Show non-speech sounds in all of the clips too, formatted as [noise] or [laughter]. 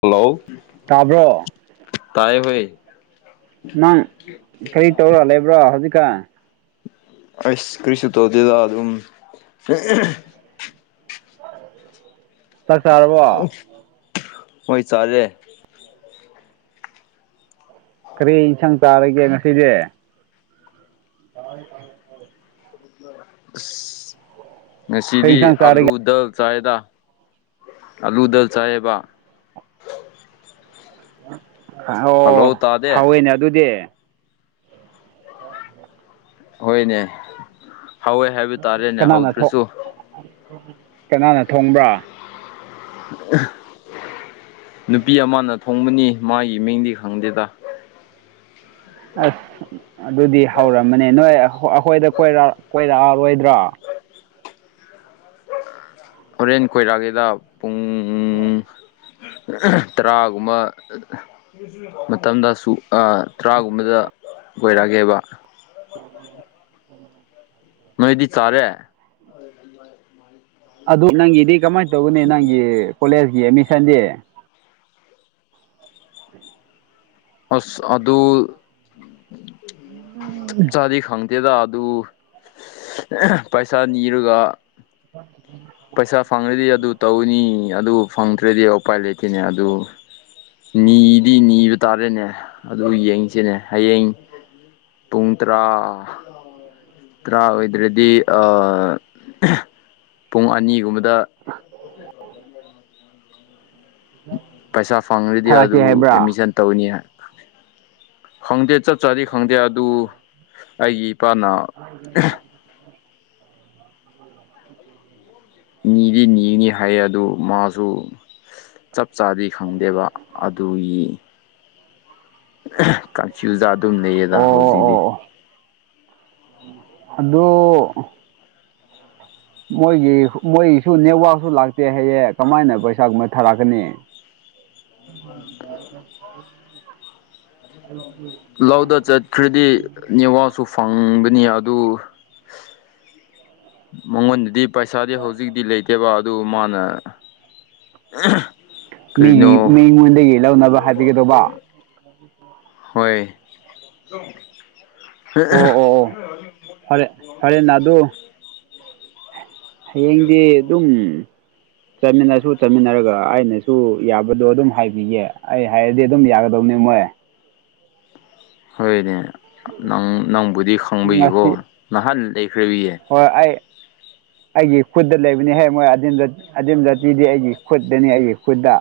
hello ꯇꯥꯕ꯭ꯔꯣ ꯇꯥꯏꯌꯦ ꯕꯩ ꯅꯪ ꯀꯩ ꯇꯧꯔ ꯂꯩꯕ꯭ꯔꯣ ꯍꯧꯖꯤꯛꯀꯥꯟ ꯑꯩꯁ ꯀ꯭ꯔꯤꯁꯨ ꯇꯧꯗꯦꯗ ꯑꯗꯨꯝ ꯆꯥꯛ ꯆꯥꯔꯕꯣ ꯍꯣꯏ ꯆꯥꯂꯦ ꯀꯔꯤ ꯏꯟꯁꯥꯡ ꯆꯥꯔꯒꯦ ꯉꯁꯤꯗꯤ [unintelligible] ꯑꯁ ꯀꯔꯤ ꯉꯁꯤꯗꯤ ꯏꯟꯁꯥꯡ ꯆꯥꯔꯒꯦ ꯑꯥꯂꯨꯗꯜ ꯆꯥꯏꯗ ꯑꯂꯨꯗꯜ ꯆꯥꯌꯦꯕ ꯍꯜꯂꯣ ꯍꯥꯑꯣ ꯇꯥꯗꯦ ꯍꯥꯎꯋꯦꯅꯦ ꯑꯗꯨꯗꯤ [inaudible] ꯍꯣꯏꯅꯦ ꯍꯥꯎꯋꯦ ꯍꯥꯏꯕ ꯇꯥꯔꯦꯅꯦ ꯀꯅꯥꯅ ꯊꯣꯡ ꯍꯧꯗ꯭ꯔꯁꯨ ꯀꯅꯥꯅ ꯊꯣꯡꯕ꯭ꯔꯥ [unintelligible] ꯅꯨꯄꯤ ꯑꯃꯅ ꯊꯣꯡꯕꯅꯤ ꯃꯥꯒꯤ ꯃꯤꯡꯗꯤ ꯈꯪꯗꯦꯗ ꯑꯁ ꯑꯗꯨꯗꯤ ꯍꯧꯔꯝꯃꯅꯦ ꯅꯣꯏ ꯑꯈꯣ ꯑꯩꯈꯣꯏꯗ ꯀꯣꯢꯔ ꯀꯣꯏꯔꯛꯑꯔꯣꯏꯗ꯭ꯔꯣ ꯍꯣꯔꯦꯟ ꯀꯣꯢꯔꯛꯑꯒꯦꯗ ꯄꯨꯡ ꯇꯔꯥꯒꯨꯝꯕ ꯃꯇꯝꯗꯁꯨ ꯑ ꯇꯔꯥꯒꯨꯝꯕꯗ ꯀꯣꯢꯔꯛꯑꯒꯦꯕ [inaudible] ꯅꯣꯏꯗꯤ ꯆꯥꯔꯦ [unintelligible] ꯑꯗꯨ ꯅꯪꯒꯤꯗꯤ ꯀꯃꯥꯏ ꯇꯧꯒꯅꯤ ꯅꯪꯒꯤ ꯀꯣꯂꯦꯖꯒꯤ ꯑꯦꯗꯃꯤꯁꯟꯗꯤ ꯑꯁ ꯑꯗꯨ ꯆꯞ ꯆꯥꯗꯤ ꯈꯪꯗꯦꯗ ꯑꯗꯨ ꯄꯩꯁꯥ ꯅꯤꯔꯒ ꯄꯩꯁꯥ ꯐꯪꯔꯗꯤ ꯑꯗꯨ ꯇꯧꯅꯤ ꯑꯗꯨ ꯐꯪꯗ꯭ꯔꯗꯤ ꯎꯄꯥꯏ ꯂꯩꯇꯦꯅꯦ ꯑꯗꯨ ꯅꯤꯗꯤ ꯅꯤꯕ ꯇꯥꯔꯦꯅꯦ ꯑꯗꯨ ꯌꯦꯡꯁꯤꯅꯦ ꯍꯌꯦꯡ ꯄꯨꯡ ꯇꯔꯥ ꯇ꯭ꯔꯥ ꯑꯣꯏꯗ꯭ꯔꯗꯤ ꯑ ꯄꯨꯡ ꯑꯅꯤꯒꯨꯝꯕꯗ ꯄꯩꯁꯥ ꯐꯪꯔꯗꯤ ꯊꯥꯔꯛꯀꯦ ꯑꯗꯨ ꯍꯥꯏꯕ꯭ꯔꯥ ꯑꯦꯠꯃꯤꯁꯟ ꯇꯧꯅꯤ ꯍꯥ ꯈꯪꯗꯦ ꯆꯠꯇ꯭ꯔꯗꯤ ꯈꯪꯗꯦ ꯑꯗꯨ ꯑꯩꯒꯤ ꯏꯄꯥꯅ [inaudible] [inaudible] ꯅꯤꯗꯤ ꯅꯤꯒꯅꯤ ꯍꯥꯏꯌꯦ ꯑꯗꯨ ꯃꯥꯖꯨ ꯆꯞ ꯆꯥꯗꯤ ꯈꯪꯗꯦꯕ ꯑꯗꯨꯒꯤ ꯀꯟꯐ꯭ꯌꯨꯖ ꯑꯗꯨꯝ ꯂꯩꯌꯦꯗ ꯑꯣ ꯍꯧꯖꯤꯛꯗꯤ ꯍꯥꯜꯂꯣ ꯃꯣꯏꯒꯤ ꯃꯣꯏꯒꯤꯁꯨ ꯅꯦꯠꯋꯥꯛꯁꯨ ꯂꯥꯛꯇꯦ ꯍꯥꯢꯌꯦ ꯀꯃꯥꯏꯅ ꯄꯩꯁꯥꯒꯨꯝꯕ ꯊꯥꯔꯛꯀꯅꯤ [inaudible] [inaudible] ꯂꯧꯗ ꯆꯠꯈ꯭ꯔꯗꯤ ꯅꯦꯋꯥꯛꯁꯨ ꯐꯪꯕꯅꯤ ꯑꯗꯨ ꯃꯉꯣꯟꯗꯗꯤ ꯄꯩꯁꯥꯗꯤ ꯍꯧꯖꯤꯛꯗꯤ ꯂꯩꯇꯦꯕ ꯑꯗꯨ ꯃꯥꯅ ꯃꯤꯒꯤ ꯀꯔꯤꯅꯣ ꯃꯤꯉꯣꯟꯗꯒꯤ ꯂꯧꯅꯕ ꯍꯥꯏꯕꯤꯒꯗꯧꯕ ꯍꯣꯏ ꯑꯣ ꯑꯣ ꯑꯣ ꯐꯔꯦ ꯐꯔꯦꯅ ꯑꯗꯨ ꯍꯌꯦꯡꯗꯤ ꯑꯗꯨꯝ ꯆꯠꯃꯤꯟꯅꯁꯨ ꯆꯠꯃꯤꯟꯅꯔꯒ ꯑꯩꯅꯁꯨ ꯌꯥꯕꯗꯣ ꯑꯗꯨꯝ ꯍꯥꯏꯕꯤꯒꯦ ꯑꯩ ꯍꯥꯏꯔꯗꯤ ꯑꯗꯨꯝ ꯌꯥꯒꯗꯧꯅꯦ ꯃꯣꯏ ꯍꯣꯏꯅꯦ ꯅꯪ ꯅꯪꯕꯨꯗꯤ ꯈꯪꯕꯒꯤꯀꯣ ꯉꯁꯤ ꯅꯍꯥꯟ ꯂꯩꯈ꯭ꯔꯕꯤꯌꯦ ꯍꯣꯏ ꯑꯩ ꯑꯩꯒꯤ ꯈꯨꯠꯇ ꯂꯩꯕꯅꯤꯍꯦ ꯃꯣꯏ ꯑꯗꯤꯝꯗ ꯑꯗꯤꯝ ꯖꯥꯇꯤꯗꯤ ꯑꯩꯒꯤ ꯈꯨꯠꯇꯅꯤ ꯑꯩꯒꯤ ꯈꯨꯠꯇ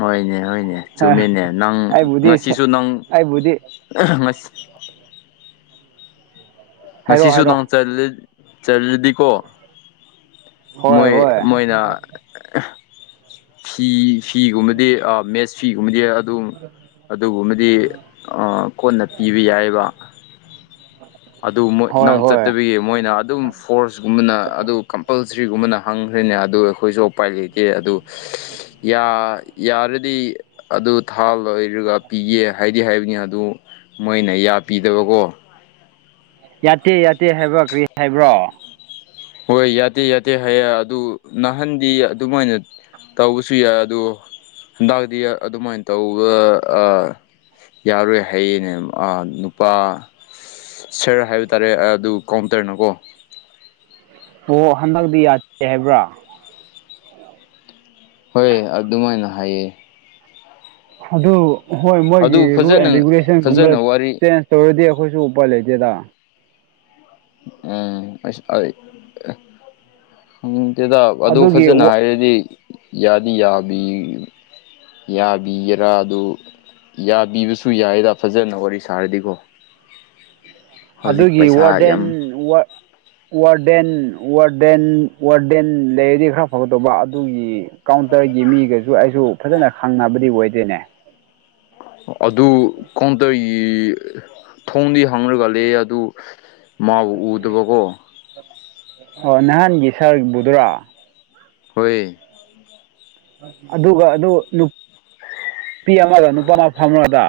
ꯍꯣꯏꯅꯦ ꯍꯣꯏꯅꯦ ꯆꯨꯝꯃꯤꯅꯦ ꯅꯪ ꯑꯩꯕꯨꯗꯤ ꯉꯁꯤꯁꯨ ꯅꯪ ꯑꯩꯕꯨꯗꯤ ꯉꯁ ꯍꯥꯏꯔꯣ ꯉꯁꯤꯁꯨ ꯍꯥꯏꯔꯣ ꯅꯣꯡ ꯆꯠꯂ ꯆꯠꯂꯗꯤꯀꯣ ꯍꯣꯏ ꯃꯣꯏ ꯍꯣꯏ ꯃꯣꯏꯅ ꯐꯤ ꯐꯤꯒꯨꯝꯕꯗꯤ ꯑꯥ ꯃꯦꯁ ꯁꯤꯒꯨꯝꯕꯗꯤ ꯑꯗꯨꯝ ꯑꯗꯨꯒꯨꯝꯕꯗꯤ ꯑꯥ ꯀꯣꯟꯅ ꯄꯤꯕ ꯌꯥꯏꯌꯦꯕ ꯑꯗꯨ ꯃꯣꯏ ꯍꯣꯏ ꯅꯪ ꯆꯠ ꯍꯣꯏ ꯇꯕꯒꯤ ꯃꯣꯏꯅ ꯑꯗꯨꯝ ꯐꯣꯔꯁꯒꯨꯝꯕꯅ ꯑꯗꯨ ꯀꯝꯄꯜꯁ꯭ꯔꯤꯒꯨꯝꯕꯅ ꯍꯪꯈ꯭ꯔꯦꯅꯦ ꯑꯗꯨ ꯑꯩꯈꯣꯏꯖꯨ ꯎꯄꯥꯏ ꯂꯩ ꯀꯦ ꯑꯗꯨ ꯌꯥ ꯌꯥꯔꯗꯤ ꯑꯗꯨ ꯊꯥ ꯂꯣꯏꯔꯒ ꯄꯤꯒꯦ ꯍꯥꯏ [unintelligible] ꯍꯥꯏꯕꯅꯤ ꯑꯗꯨ ꯃꯣꯏꯅ ꯌꯥꯄꯤꯗꯕꯀꯣ ꯌꯥꯇꯦ ꯌꯥꯇꯦ ꯍꯥꯏꯕ ꯀ꯭ꯔꯤ ꯍꯥꯏꯕ꯭ꯔꯣ ꯍꯣꯏ ꯌꯥꯗꯦ ꯌꯥꯗꯦ ꯍꯥꯏꯌꯦ ꯑꯗꯨ ꯅꯍꯥꯟꯗꯤ ꯑꯗꯨꯃꯥꯏꯅ ꯇꯧꯕꯁꯨ ꯌꯥꯏ ꯑꯗꯣ ꯍꯟꯗꯛꯗꯤ ꯑꯗꯨꯃꯥꯏꯅ ꯇꯧꯕ ꯑꯥ ꯌꯥꯔꯣꯏ ꯍꯩꯌꯦꯅꯦ ꯑꯥ ꯅꯨꯄꯥ ꯁꯔ ꯍꯥꯏꯕ ꯇꯥꯔꯦ ꯑꯗꯨ ꯀꯥꯎꯟꯇꯔꯅꯀꯣ ꯑꯣ ꯍꯟꯗꯛꯇꯤ ꯌꯥꯗꯦ ꯍꯥꯏꯕ꯭ꯔꯥ ꯍꯣꯏ ꯑꯗꯨꯃꯥꯏꯅ ꯍꯥꯏꯌꯦ ꯑꯗꯨ ꯍꯣꯏ ꯃꯣꯏꯒꯤ ꯑꯗꯨ ꯔꯨꯜ ꯑꯦꯟ ꯐꯖꯅ ꯔꯤꯒꯨꯂꯦꯁꯟꯒꯨꯝꯕ ꯐꯖꯅ ꯋꯥꯔꯤ ꯆꯦꯟꯖ ꯇꯧꯔꯗꯤ ꯑꯈꯣꯏꯁꯨ ꯎꯄꯥꯢ ꯂꯩꯇꯦꯗ ꯑꯥ ꯑꯩꯁ ꯑꯩꯠ ꯑꯦ ꯈꯪꯇꯦꯗꯥ ꯑꯗꯨ ꯑꯗꯨꯒꯤ ꯐꯖꯅ ꯍꯥꯏꯔꯗꯤ ꯌꯥꯗꯤ ꯌꯥꯕꯤ ꯌꯥꯕꯤꯒꯦꯔꯥ ꯑꯗꯨ ꯌꯥꯕꯤꯕꯁꯨ ꯌꯥꯏꯗ ꯐꯖꯟꯅ ꯋꯥꯔꯤ ꯁꯥꯔꯗꯤꯀꯣ ꯍꯧꯖꯤꯛ ꯑꯗꯨꯒꯤ ꯄꯩꯁꯥ ꯋꯥꯔꯗꯦꯟ ꯌꯥꯝ ꯋꯥꯔꯗ ꯋꯥꯔꯗꯦꯟ ꯋꯥꯔꯗꯦꯟ ꯋꯥꯔꯗꯦꯟ ꯂꯩꯔꯗꯤ ꯈꯔ ꯐꯒꯗꯧꯕ ꯑꯗꯨꯒꯤ ꯀꯥꯎꯟꯇꯔꯒꯤ ꯃꯤꯒꯁꯨ ꯑꯩꯁꯨ ꯐꯖꯅ ꯈꯪꯅꯕꯗꯤ ꯑꯣꯏꯗꯦꯅꯦ ꯑꯗꯨ ꯀꯥꯎꯟꯇꯔꯒꯤ ꯊꯣꯡꯗꯤ ꯍꯥꯡꯔꯒ ꯂꯩꯌꯦ ꯑꯗꯨ ꯃꯥꯕꯨ ꯎꯗꯕꯀꯣ ꯑꯣ ꯅꯍꯥꯟꯒꯤ ꯁꯥꯔꯕꯨꯗꯨꯔꯥ ꯍꯣꯏ ꯑꯗꯨꯒ ꯑꯗꯨ ꯅꯨꯄꯤ ꯑꯃꯒ ꯅꯨꯄꯥ ꯑꯃ ꯐꯝꯔꯒ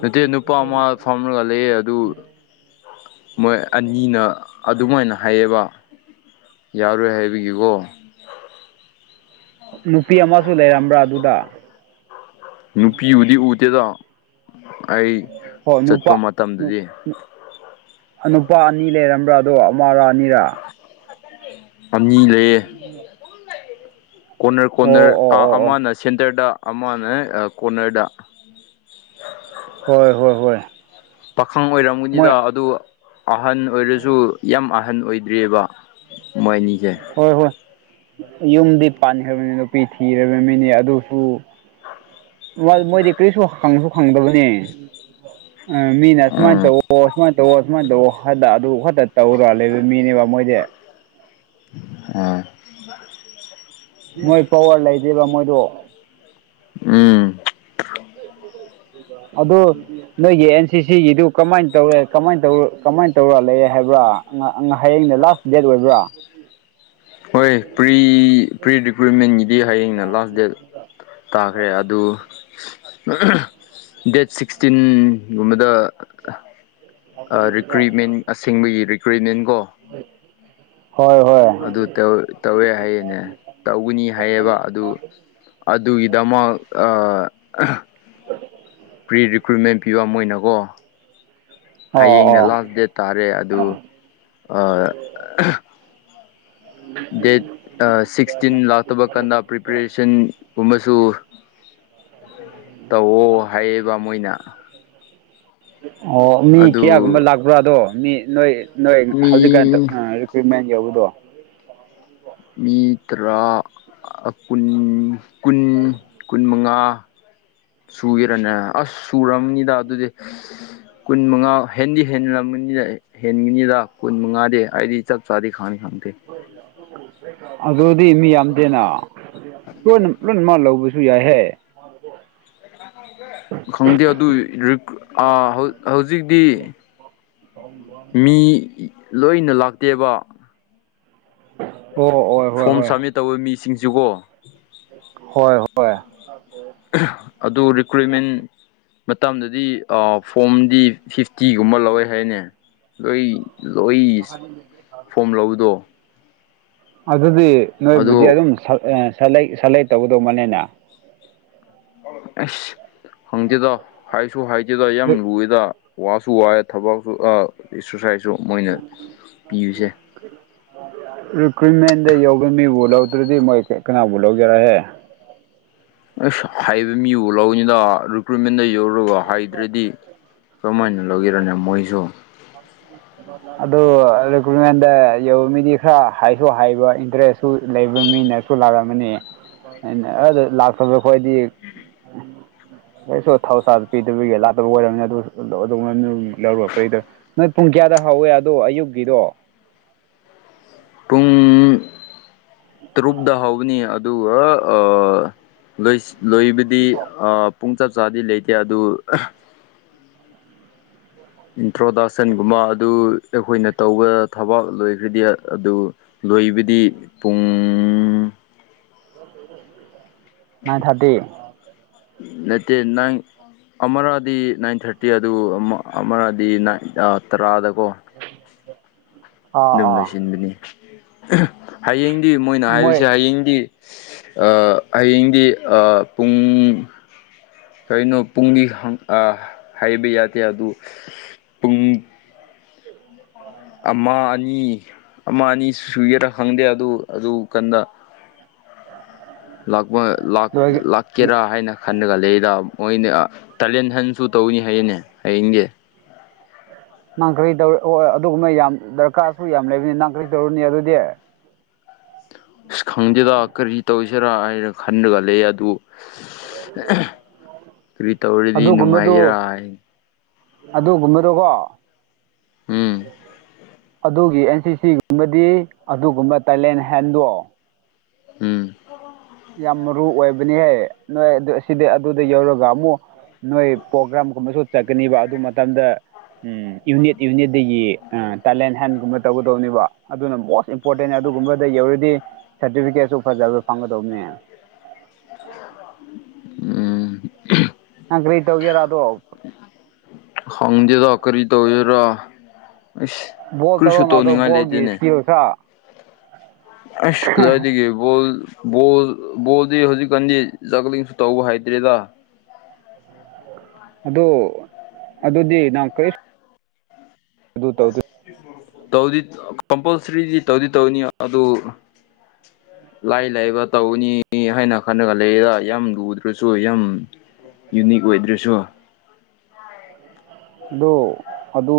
ꯅꯠꯇꯦ ꯅꯨꯄꯥ ꯑꯃ ꯐꯝꯔꯒ ꯂꯩꯌꯦ ꯑꯗꯨ ꯃꯣꯏ ꯑꯅꯤꯅ ꯑꯗꯨꯃꯥꯏꯅ ꯍꯥꯏꯌꯦꯕ ꯌꯥꯔꯣꯏ ꯍꯥꯏꯕꯒꯤꯒꯣ ꯅꯨꯄꯤ ꯑꯃꯁꯨ ꯂꯩꯔꯝꯕ꯭ꯔꯥ ꯑꯗꯨꯗ ꯅꯨꯄꯤꯕꯨꯗꯤ ꯎꯗꯦꯗ ꯑꯩ ꯍꯣ ꯆꯠꯄ ꯅꯨꯄꯥ ꯅꯨ ꯃꯇꯝꯗꯗꯤ ꯅꯨ ꯍꯥ ꯅꯨꯄꯥ ꯑꯅꯤ ꯂꯩꯔꯝꯕ꯭ꯔꯥ ꯑꯗꯣ ꯑꯃꯔꯥ ꯑꯅꯤꯔꯥ ꯑꯅꯤ ꯂꯩꯌꯦ [inaudible] ꯀꯣꯅꯔ ꯑꯣ ꯀꯣꯅꯔ ꯑꯣ ꯑꯥ ꯑꯣ ꯑꯣ ꯑꯃꯅ ꯁꯦꯟꯇꯔꯗ ꯑꯃꯅ ꯌꯦ ꯀꯣꯅꯔꯗ ꯍꯣꯏ ꯍꯣꯏ ꯍꯣꯏ ꯄꯥꯈꯪ ꯃꯣꯏ ꯑꯣꯏꯔꯝꯒꯅꯤꯗ ꯑꯗꯨ ꯑꯍꯟ ꯑꯣꯏꯔꯁꯨ ꯌꯥꯝ ꯑꯍꯟ ꯑꯍꯟ ꯑꯣꯏꯗ꯭ꯔꯤꯌꯦꯕ ꯃꯣꯏꯅꯤꯖꯦ ꯍꯣꯏ ꯍꯣꯏ ꯌꯨꯝꯗꯤ ꯄꯥꯟꯈ꯭ꯔꯕꯅꯤ ꯅꯨꯄꯤ ꯊꯤꯔꯕ ꯃꯤꯅꯦ ꯑꯗꯨꯁꯨ ꯃꯥ ꯃꯣꯏꯗꯤ ꯀ꯭ꯔꯤꯁꯨ ꯍꯪꯁꯨ ꯈꯪꯗꯕꯅꯤ ꯑ ꯃꯤꯅ ꯁꯨꯃꯥꯏꯟ ꯎꯝ ꯇꯧꯑꯣ ꯁꯨꯃꯥꯏꯟ ꯇꯧꯋꯣ ꯑꯗꯨꯃꯥꯏꯟ ꯇꯧꯋꯣ ꯍꯥꯗ ꯑꯗꯨ ꯈꯛꯇ ꯇꯧꯔ ꯂꯩꯕ ꯃꯤꯅꯦꯕ ꯃꯣꯏꯗꯤ ꯑꯥ ꯃꯣꯏ ꯄꯋꯥꯔ ꯂꯩꯗꯦꯕ ꯃꯣꯏꯗꯣ ꯎꯝ ꯑꯗꯣ ꯅꯣꯏꯒꯤ ꯑꯦꯟ ꯁꯤ ꯁꯤ ꯒꯤꯗꯨ ꯀꯃꯥꯏꯟ ꯇꯧꯔꯦ ꯀꯃꯥꯏꯟ ꯇꯧꯔ ꯀꯃꯥꯏꯟ ꯇꯧꯔ ꯂꯩꯔꯦ ꯍꯥꯏꯕ꯭ꯔꯥ ꯑꯉꯥꯥ ꯑꯉꯥ ꯍꯌꯦꯡꯅ ꯂꯥꯁ ꯗꯦꯠ ꯑꯣꯏꯕ꯭ꯔꯥ ꯍꯣꯏ ꯄ꯭ꯔꯤ ꯄꯤ ꯄ꯭ꯔꯤ ꯔꯤꯀ꯭ꯔꯨꯠꯃꯦꯟꯒꯤꯗꯤ ꯍꯌꯦꯡꯅ ꯂꯥꯁ ꯗꯦꯠ ꯇꯥꯈ꯭ꯔꯦ ꯑꯗꯨ ꯗꯦꯠ ꯁꯤꯛꯁꯇꯤꯟ ꯒꯨꯝꯕꯗ ꯑ ꯔꯤꯀ꯭ꯔꯨꯏꯠꯃꯦꯟ ꯑꯁꯦꯡꯕꯒꯤ ꯔꯤꯀ꯭ꯔꯨꯏꯠꯃꯦꯟ ꯀꯣ ꯍꯣꯏ ꯍꯣꯏ ꯑꯗꯨ ꯇꯧ ꯇꯧꯋꯦ ꯍꯥꯏꯌꯦꯅꯦ ꯇꯧꯒꯅꯤ ꯍꯥꯏꯌꯦꯕ ꯑꯗꯨ ꯑꯗꯨꯒꯤꯗꯃꯛ ꯑ ꯄ꯭ꯔꯤ ꯔꯤꯀ꯭ꯔꯨꯏꯠꯃꯦꯟ ꯄꯤꯕ ꯃꯣꯢꯅ ꯀꯣ ꯑꯣ ꯍꯌꯦꯡꯅ ꯑꯣ ꯂꯥꯁ ꯗꯦꯠ ꯇꯥꯔꯦ ꯑꯗꯨ ꯑ ꯗꯦꯠ ꯑ ꯁꯤꯛꯁꯇꯤꯟ ꯂꯥꯛꯇꯕ ꯀꯥꯟꯗ ꯄ꯭ꯔꯤꯄꯦꯔꯦꯁꯟ ꯒꯨꯝꯕꯁꯨ ꯇꯧꯋꯣ ꯍꯥꯏꯌꯦꯕ ꯃꯣꯏꯅ ꯑꯣ ꯃꯤ ꯀ꯭ꯌꯥꯒꯨꯝꯕ ꯑꯗꯨ ꯂꯥꯛꯄ꯭ꯔꯥꯗꯣ ꯃꯤ ꯅꯣꯏ ꯅꯣꯏ ꯍꯧꯖꯤꯛꯀꯥꯟ ꯇꯧ ꯃꯤ ꯑ ꯀ꯭ꯔꯤꯝꯃꯦꯟ ꯌꯥꯎꯕꯗꯣ ꯃꯤ ꯇ꯭ꯔꯥ ꯑ ꯀꯨꯟ ꯀꯨꯟ ꯀꯨꯟꯃꯉꯥ ꯁꯨꯒꯦꯔꯅꯦ ꯑꯁ ꯁꯨꯔꯝꯅꯤꯗ ꯑꯗꯨꯗꯤ ꯀꯨꯟꯃꯉꯥ ꯍꯦꯟꯗꯤ ꯍꯦꯟꯅꯔꯝꯃꯅꯤꯗ ꯑꯦ ꯍꯦꯟꯒꯅꯤꯗ ꯀꯨꯟ ꯃꯉꯥꯗꯤ ꯑꯩꯗꯤ ꯆꯞ ꯆꯥꯗꯤ ꯈꯪꯗꯤ ꯈꯪꯗꯦ ꯑꯗꯨꯗꯤ ꯃꯤ ꯌꯥꯝꯗꯦꯅ ꯂꯣꯏꯅ ꯂꯣꯏꯅꯃꯛ ꯂꯧꯕꯁꯨ ꯌꯥꯏꯍꯦ [unintelligible] ꯈꯪꯗꯦ ꯑꯗꯨꯏ ꯔꯤꯀ꯭ꯔꯨ ꯑ ꯍꯧ ꯍꯧꯖꯤꯛꯗꯤ ꯃꯤ ꯂꯣꯏꯅ ꯂꯥꯛꯇꯦꯕ ꯑꯣ ꯑꯣꯏ ꯐꯣꯝ ꯁꯕꯃꯤꯠ ꯇꯧꯕ ꯃꯤꯁꯤꯡ ꯁꯦꯀꯣ ꯍꯣꯏ ꯍꯣ ꯑꯗꯨ ꯔꯤꯀ꯭ꯔꯨꯏꯃꯦꯟ ꯃꯇꯝꯗꯗꯤ ꯑ ꯐꯣꯝꯗꯤ ꯐꯤꯐ ꯇꯤꯒꯨꯝꯕ ꯂꯧꯋꯦ ꯍꯥꯏꯅꯦ ꯂꯣꯏ ꯂꯣꯏꯁ ꯐꯣꯝ ꯂꯧꯕꯗꯣ ꯑꯗꯨꯗꯤ ꯅꯣꯏꯕꯨꯗꯤ ꯑꯗꯨ ꯑꯗꯨꯝ ꯁꯥꯔ ꯑꯦ ꯁꯥꯔꯂꯩ ꯁꯔꯂꯦꯛ ꯇꯧꯒꯗꯧꯕ ꯃꯥꯟꯅꯦꯅꯦ ꯑꯁ ꯈꯪꯗꯦꯗ ꯍꯥꯏꯁꯨ ꯍꯥꯏꯗꯦꯗ ꯌꯥꯝ ꯂꯨꯌꯦꯗ ꯋꯥꯁꯨ ꯋꯥꯏ ꯊꯕꯛꯁꯨ ꯑ ꯑꯦꯛꯁꯔꯁꯥꯏꯖꯁꯨ ꯃꯣꯏꯅ ꯄꯤꯔꯤꯁꯦ ꯔꯤꯀ꯭ꯔꯨꯏꯠꯃꯦꯟꯗ ꯌꯧꯕ ꯃꯤꯕꯨ ꯂꯧꯗ꯭ꯔꯗꯤ ꯃꯣꯏ ꯀꯅꯥꯕꯨ ꯂꯧꯒꯦꯔꯍꯦ ꯑꯁ ꯑꯍꯩꯕ ꯃꯤꯕꯨ ꯂꯧꯅꯤꯗ ꯔꯤꯀ꯭ꯔꯨꯏꯠꯃꯦꯟꯗ ꯌꯧꯔꯒ ꯍꯥꯏꯇ꯭ꯔꯗꯤ ꯀ꯭ꯔꯝ ꯃꯥꯏꯅ ꯂꯧꯒꯦꯔꯅꯦ ꯃꯣꯏꯁꯨ [inaudible] ꯑꯗꯨ ꯔꯤꯀꯨꯢꯃꯦꯟꯗ ꯌꯧꯕ ꯃꯤꯗꯤ ꯈꯔ ꯍꯥꯏꯁꯨ ꯍꯥꯏꯕ ꯏꯟꯇꯔꯦꯁꯁꯨ ꯂꯩꯕ ꯃꯤꯅ ꯁꯨ ꯂꯥꯛꯑꯝꯃꯅꯤ ꯑꯩꯅ ꯑꯥ ꯂꯥꯛꯇꯕ ꯈꯣꯏꯗꯤ ꯑꯩꯁꯨ ꯊꯧꯁꯥꯄꯤꯗꯕꯤꯒ ꯂꯥꯛꯇꯕ ꯑꯣꯏꯔꯕꯅꯤ ꯑꯗꯨ ꯉꯥꯅꯨ ꯂꯧꯔ ꯀꯩꯗ ꯄꯨꯡ ꯀꯌꯥꯗ ꯍꯧꯋꯦ ꯑꯗꯣ ꯑꯌꯨꯛꯀꯤꯗꯣ ꯄꯨꯡ ꯇꯔꯨꯛꯗ ꯍꯩꯒꯅꯤ ꯑꯗꯨꯒ ꯑꯥ ꯂꯣꯏ ꯂꯣꯏꯕꯗꯤ ꯑꯥ ꯄꯨꯡ ꯆꯞ ꯆꯥꯗꯤ ꯂꯩꯇꯦ ꯑꯗꯨ ꯏꯟꯇ꯭ꯔꯣꯗꯛꯁꯟꯒꯨꯝꯕ ꯑꯗꯨ ꯑꯩꯈꯣꯏꯅ ꯇꯧꯕ ꯊꯥꯕꯛ ꯂꯣꯏꯈ꯭ꯔꯗꯤ ꯑꯗꯨ ꯂꯣꯏꯕꯗꯤ ꯄꯨꯡ ꯅꯥꯏꯟ ꯊꯥꯔꯇꯤ ꯅꯠꯇꯦ ꯅꯥꯏꯟ ꯑꯃꯔꯥꯗꯤ ꯅꯥꯏꯟ ꯊꯥꯔꯇꯤ ꯑꯗꯨ ꯑꯃ ꯑꯃꯔꯗꯤ ꯅꯩ ꯑꯥ ꯇꯔꯥꯗꯀꯣ ꯑꯥ ꯑꯗꯨꯝ ꯑꯥ ꯂꯣꯏꯁꯤꯟꯕꯅꯤ ꯍꯌꯦꯡꯗꯤ ꯃꯣꯏꯅ ꯃꯣꯏ ꯍꯥꯏꯁꯦ ꯍꯌꯦꯡꯗꯤ ꯑꯥ ꯍꯌꯦꯡꯗꯤ ꯑꯥ ꯄꯨꯡ ꯀꯩꯅꯣ ꯄꯨꯡꯗꯤ ꯑꯥ ꯍꯥꯏꯕ ꯌꯥꯗꯦ ꯑꯗꯨ ꯄꯨꯡ ꯑꯃꯥ ꯑꯅꯤ ꯑꯃꯥ ꯑꯅꯤ ꯁꯨꯒꯦꯔ ꯈꯪꯗꯦ ꯑꯗꯨ ꯑꯗꯨ ꯀꯥꯟꯗ ꯂꯥꯛꯕ ꯂꯥꯛ ꯂꯣꯏ ꯂꯥꯛ ꯀꯦꯔꯥ ꯍꯥꯏꯅ ꯈꯜꯂꯒ ꯂꯩꯗ ꯃꯣꯏꯅ ꯇꯥꯂꯦꯟ ꯍꯟꯁꯨ ꯇꯧꯅꯤ ꯍꯥꯏꯅꯦ ꯍꯌꯦꯡꯒꯤ ꯅꯪ ꯀꯔꯤ ꯇꯧ ꯑꯣ ꯑꯗꯨꯒꯨꯝꯕ ꯌꯥꯝ ꯗꯔꯀꯥꯔꯁꯨ ꯌꯥꯝ ꯂꯩꯕꯅꯤ ꯅꯪ ꯀꯔꯤ ꯇꯧꯔꯨꯅꯤ ꯑꯗꯨꯗꯤ ꯑꯁ ꯈꯪꯗꯦꯗ ꯀꯔꯤ ꯇꯧꯔꯤꯁꯤꯔꯥ ꯍꯥꯏꯔ ꯈꯟꯔꯒ ꯂꯩꯌꯦ ꯑꯗꯨ ꯀ꯭ꯔꯤ ꯇꯧꯔꯗꯤ ꯅꯨꯡꯉꯥꯏꯒꯦꯔꯥ ꯍꯥꯏ ꯑꯗꯨꯒꯨꯝꯕꯗꯣ ꯀꯣ ꯎꯝ ꯑꯗꯨꯒꯤ ꯑꯦꯟ꯬ꯁꯤꯁꯤ ꯕꯗꯤ ꯑꯗꯨꯒꯨꯝꯕ ꯇꯦꯂꯦꯅ ꯍꯦꯟꯗꯣ ꯎꯝ ꯌꯥꯝ ꯃꯔꯨ ꯑꯣꯏꯕꯅꯤꯍꯦ ꯅꯣꯏ ꯑꯁꯤꯗ ꯑꯗꯨꯗ ꯌꯧꯔꯒ ꯑꯃꯨꯛ ꯅꯣꯏ ꯄ꯭ꯔꯣꯒ꯭ꯔꯥꯝꯒꯨꯝꯕꯁꯨ ꯆꯠꯀꯅꯤꯕ ꯑꯗꯨ ꯃꯇꯝꯗ ꯎꯝ ꯌꯨꯅꯤꯠ ꯌꯨꯅꯤꯠꯗꯒꯤ ꯇꯦꯂꯦꯟ ꯍꯟꯒꯨꯝꯕ ꯇꯧꯒꯗꯧꯅꯦꯕ ꯑꯗꯨꯅ ꯕꯣ ꯏꯝꯄꯣꯔꯇꯦꯟ ꯑꯗꯨꯒꯨꯝꯕꯗ ꯌꯧꯔꯗꯤ ꯁꯥꯔꯇꯤꯐꯤꯀꯦꯠꯁꯨ ꯐꯖꯕ ꯐꯪꯒꯗꯧꯕꯅꯦ ꯎꯝ ꯅꯪ ꯀ꯭ꯔꯤ ꯇꯧꯒꯦꯔꯥ ꯑꯗꯣ ꯈꯪꯗꯦꯗ ꯀ꯭ꯔꯤ ꯇꯧꯒꯦꯔꯥ ꯕꯣꯜ ꯇꯧꯔꯣꯅ ꯑꯗꯣ ꯕꯣꯜꯒꯤ ꯂꯩꯇꯦꯅꯦ ꯁ꯭ꯀꯤꯜ ꯈꯔ ꯑꯁ ꯀꯗꯥꯢꯗꯒꯤ ꯕꯣꯜ ꯕꯣꯜ ꯕꯣꯜꯗꯤ ꯍꯧꯖꯤꯛꯀꯥꯟꯗꯤ ꯖꯥꯛꯒꯂꯤꯡꯁꯨ ꯇꯧꯕ ꯍꯩꯇ꯭ꯔꯦꯗ ꯑꯗꯨ ꯑꯗꯨꯗꯤ ꯅꯪ ꯀ꯭ꯔꯤꯁ ꯑꯗꯨ ꯇꯧꯗꯤ ꯀꯝꯄꯜꯁ꯭ꯔꯤꯗꯤ ꯇꯧꯗꯤ ꯇꯧꯅꯤ ꯑꯗꯨ ꯂꯥꯏ ꯂꯥꯏꯕ ꯇꯧꯒꯅꯤ ꯍꯥꯏꯅ ꯈꯜꯂꯒ ꯂꯩꯌꯦꯗ ꯌꯥꯝ ꯂꯨꯗ꯭ꯔꯁꯨ ꯌꯥꯝ ꯌꯨꯅꯤꯛ ꯑꯣꯏꯗ꯭ꯔꯁꯨ ꯑꯗꯨ ꯑꯗꯨ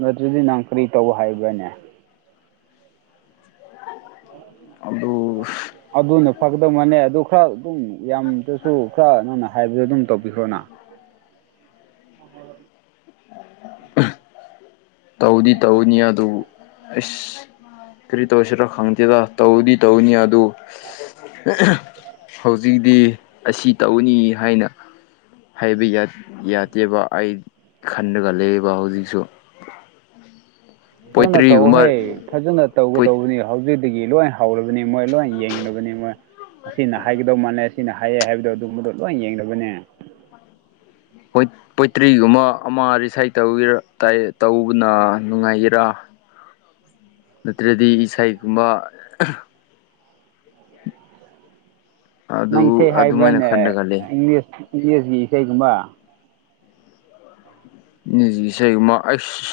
ꯅꯠꯇ꯭ꯔꯗꯤ ꯅꯪ ꯀꯔꯤ ꯇꯧ ꯍꯥꯏꯕ꯭ꯔꯥꯅꯦ ꯑꯗꯨ ꯑꯗꯨꯅ ꯐꯒꯗꯧ ꯃꯥꯜꯅꯦ ꯑꯗꯨ ꯈꯔ ꯑꯗꯨꯝ ꯌꯥꯝꯗꯁꯨ ꯈꯔ ꯅꯪꯅ ꯍꯥꯏꯕꯗꯨ ꯑꯗꯨꯝ ꯇꯧꯕꯤꯈ꯭ꯔꯣꯅ [unintelligible] ꯇꯧꯗꯤ ꯇꯧꯅꯤ ꯑꯗꯨ ꯍꯩꯁ ꯀ꯭ꯔꯤ ꯇꯧꯁꯤꯔꯣ ꯈꯪꯗꯦꯗ ꯇꯧꯗꯤ ꯇꯧꯅꯤ ꯑꯗꯨ ꯍꯧꯖꯤꯛꯗꯤ ꯑꯁꯤ ꯇꯧꯅꯤ ꯍꯥꯏꯅ ꯍꯥꯏꯕ ꯌꯗ ꯌꯥꯗꯦꯕ ꯑꯩ ꯈꯟꯔꯥꯒ ꯂꯩꯑꯦꯕ ꯍꯧꯖꯤꯛꯁꯨ ꯐꯖꯅ ꯄꯣꯏꯇ꯭ꯔꯤꯒꯨꯝꯕ ꯇꯧꯍꯦ ꯐꯖꯅ ꯇꯧꯒꯗꯧꯕꯅꯤ ꯍꯧꯖꯤꯛꯇꯒꯤ ꯂꯣꯏ ꯍꯧꯔꯕꯅꯤ ꯃꯣꯏ ꯂꯣꯏ ꯌꯦꯡꯂꯕꯅꯤ ꯃꯣꯏ ꯑꯁꯤꯅ ꯍꯥꯏꯒꯗꯧ ꯃꯥꯜꯂꯦ ꯑꯁꯤꯅ ꯍꯥꯏꯌꯦ ꯍꯥꯏꯕꯗꯣ ꯑꯗꯨꯝꯕꯗꯣ ꯂꯣꯏ ꯌꯦꯡꯅꯕꯅꯦ ꯍꯣꯏ ꯄꯣꯏꯇ꯭ꯔꯤꯒꯨꯝꯕ ꯑꯃ ꯔꯤꯁꯥꯏꯠ ꯇꯧꯒꯦꯔ ꯇꯧꯕꯅ ꯅꯨꯡꯉꯥꯏꯒꯦꯔꯥ ꯅꯠꯇ꯭ꯔꯗꯤ ꯏꯁꯩꯒꯨꯝꯕ ꯑꯗꯨ ꯅꯪ ꯏꯁꯩ ꯑꯗꯨꯃꯥꯏꯅ ꯍꯥꯏꯕ꯭ꯔꯥꯅꯦ ꯈꯟꯔꯒ ꯂꯩ ꯏꯪꯁ ꯏꯪꯂꯤꯁꯀꯤ ꯏꯁꯩꯒꯨꯝꯕ ꯏꯪꯂꯤꯁꯀꯤ ꯏꯁꯩꯒꯨꯝꯕ ꯑꯥꯢꯁ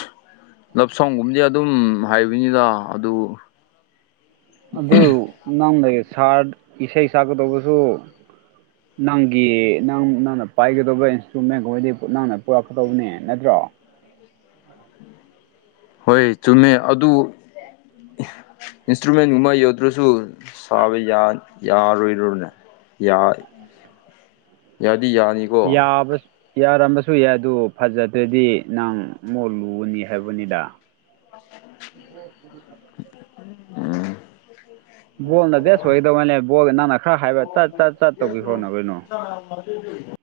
ꯂꯞ ꯁꯣꯡꯒꯨꯝꯕꯗꯤ ꯑꯗꯨꯝ ꯍꯥꯏꯕꯅꯤꯗ ꯑꯗꯨ ꯑꯗꯨ ꯅꯪ ꯑꯩ ꯁꯥꯔꯠ ꯏꯁꯩ ꯁꯛꯀꯗꯧꯕꯁꯨ [inaudible] ꯅꯪꯒꯤ ꯅꯪ ꯅꯪꯅ ꯄꯥꯏꯒꯗꯧꯕ ꯏꯟꯁꯇ꯭ꯔꯨꯃꯦꯟꯒꯨꯝꯕꯗꯤ ꯅꯪꯅ ꯄꯨꯔꯛꯀꯗꯧꯕꯅꯦ ꯅꯠꯇ꯭ꯔꯣ ꯍꯣꯏ ꯆꯨꯝꯃꯦ ꯑꯗꯨ ꯏꯟꯁꯇ꯭ꯔꯨꯃꯦꯟꯒꯨꯝꯕ ꯌꯧꯗ꯭ꯔꯁꯨ ꯁꯥꯕ ꯌꯥꯟ ꯌꯥꯔꯣꯏꯗ꯭ꯔꯣꯅꯦ ꯌꯥ ꯌꯥꯗꯤ ꯌꯥꯅꯤ ꯌꯥꯕ ꯌꯥꯔꯝꯕꯁꯨ ꯌꯥꯏ ꯑꯗꯨ ꯐꯖꯗ꯭ꯔꯗꯤ ꯅꯪ ꯃꯨꯛ ꯂꯨꯒꯥꯅꯤ ꯍꯥꯏꯕꯅꯤꯗ [inaudible] [unintelligible] ꯎꯝ ꯕꯣꯜ ꯕꯦꯁ ꯑꯣꯏꯒꯗꯧ ꯃꯥꯜꯂꯦ ꯕꯣꯜ ꯅꯪꯅ ꯈꯔ ꯍꯥꯏꯕ ꯆꯠ ꯆꯠ ꯆꯠ ꯇꯧꯕꯤꯈ꯭ꯔꯣ ꯅ ꯀꯩꯅꯣ [inaudible]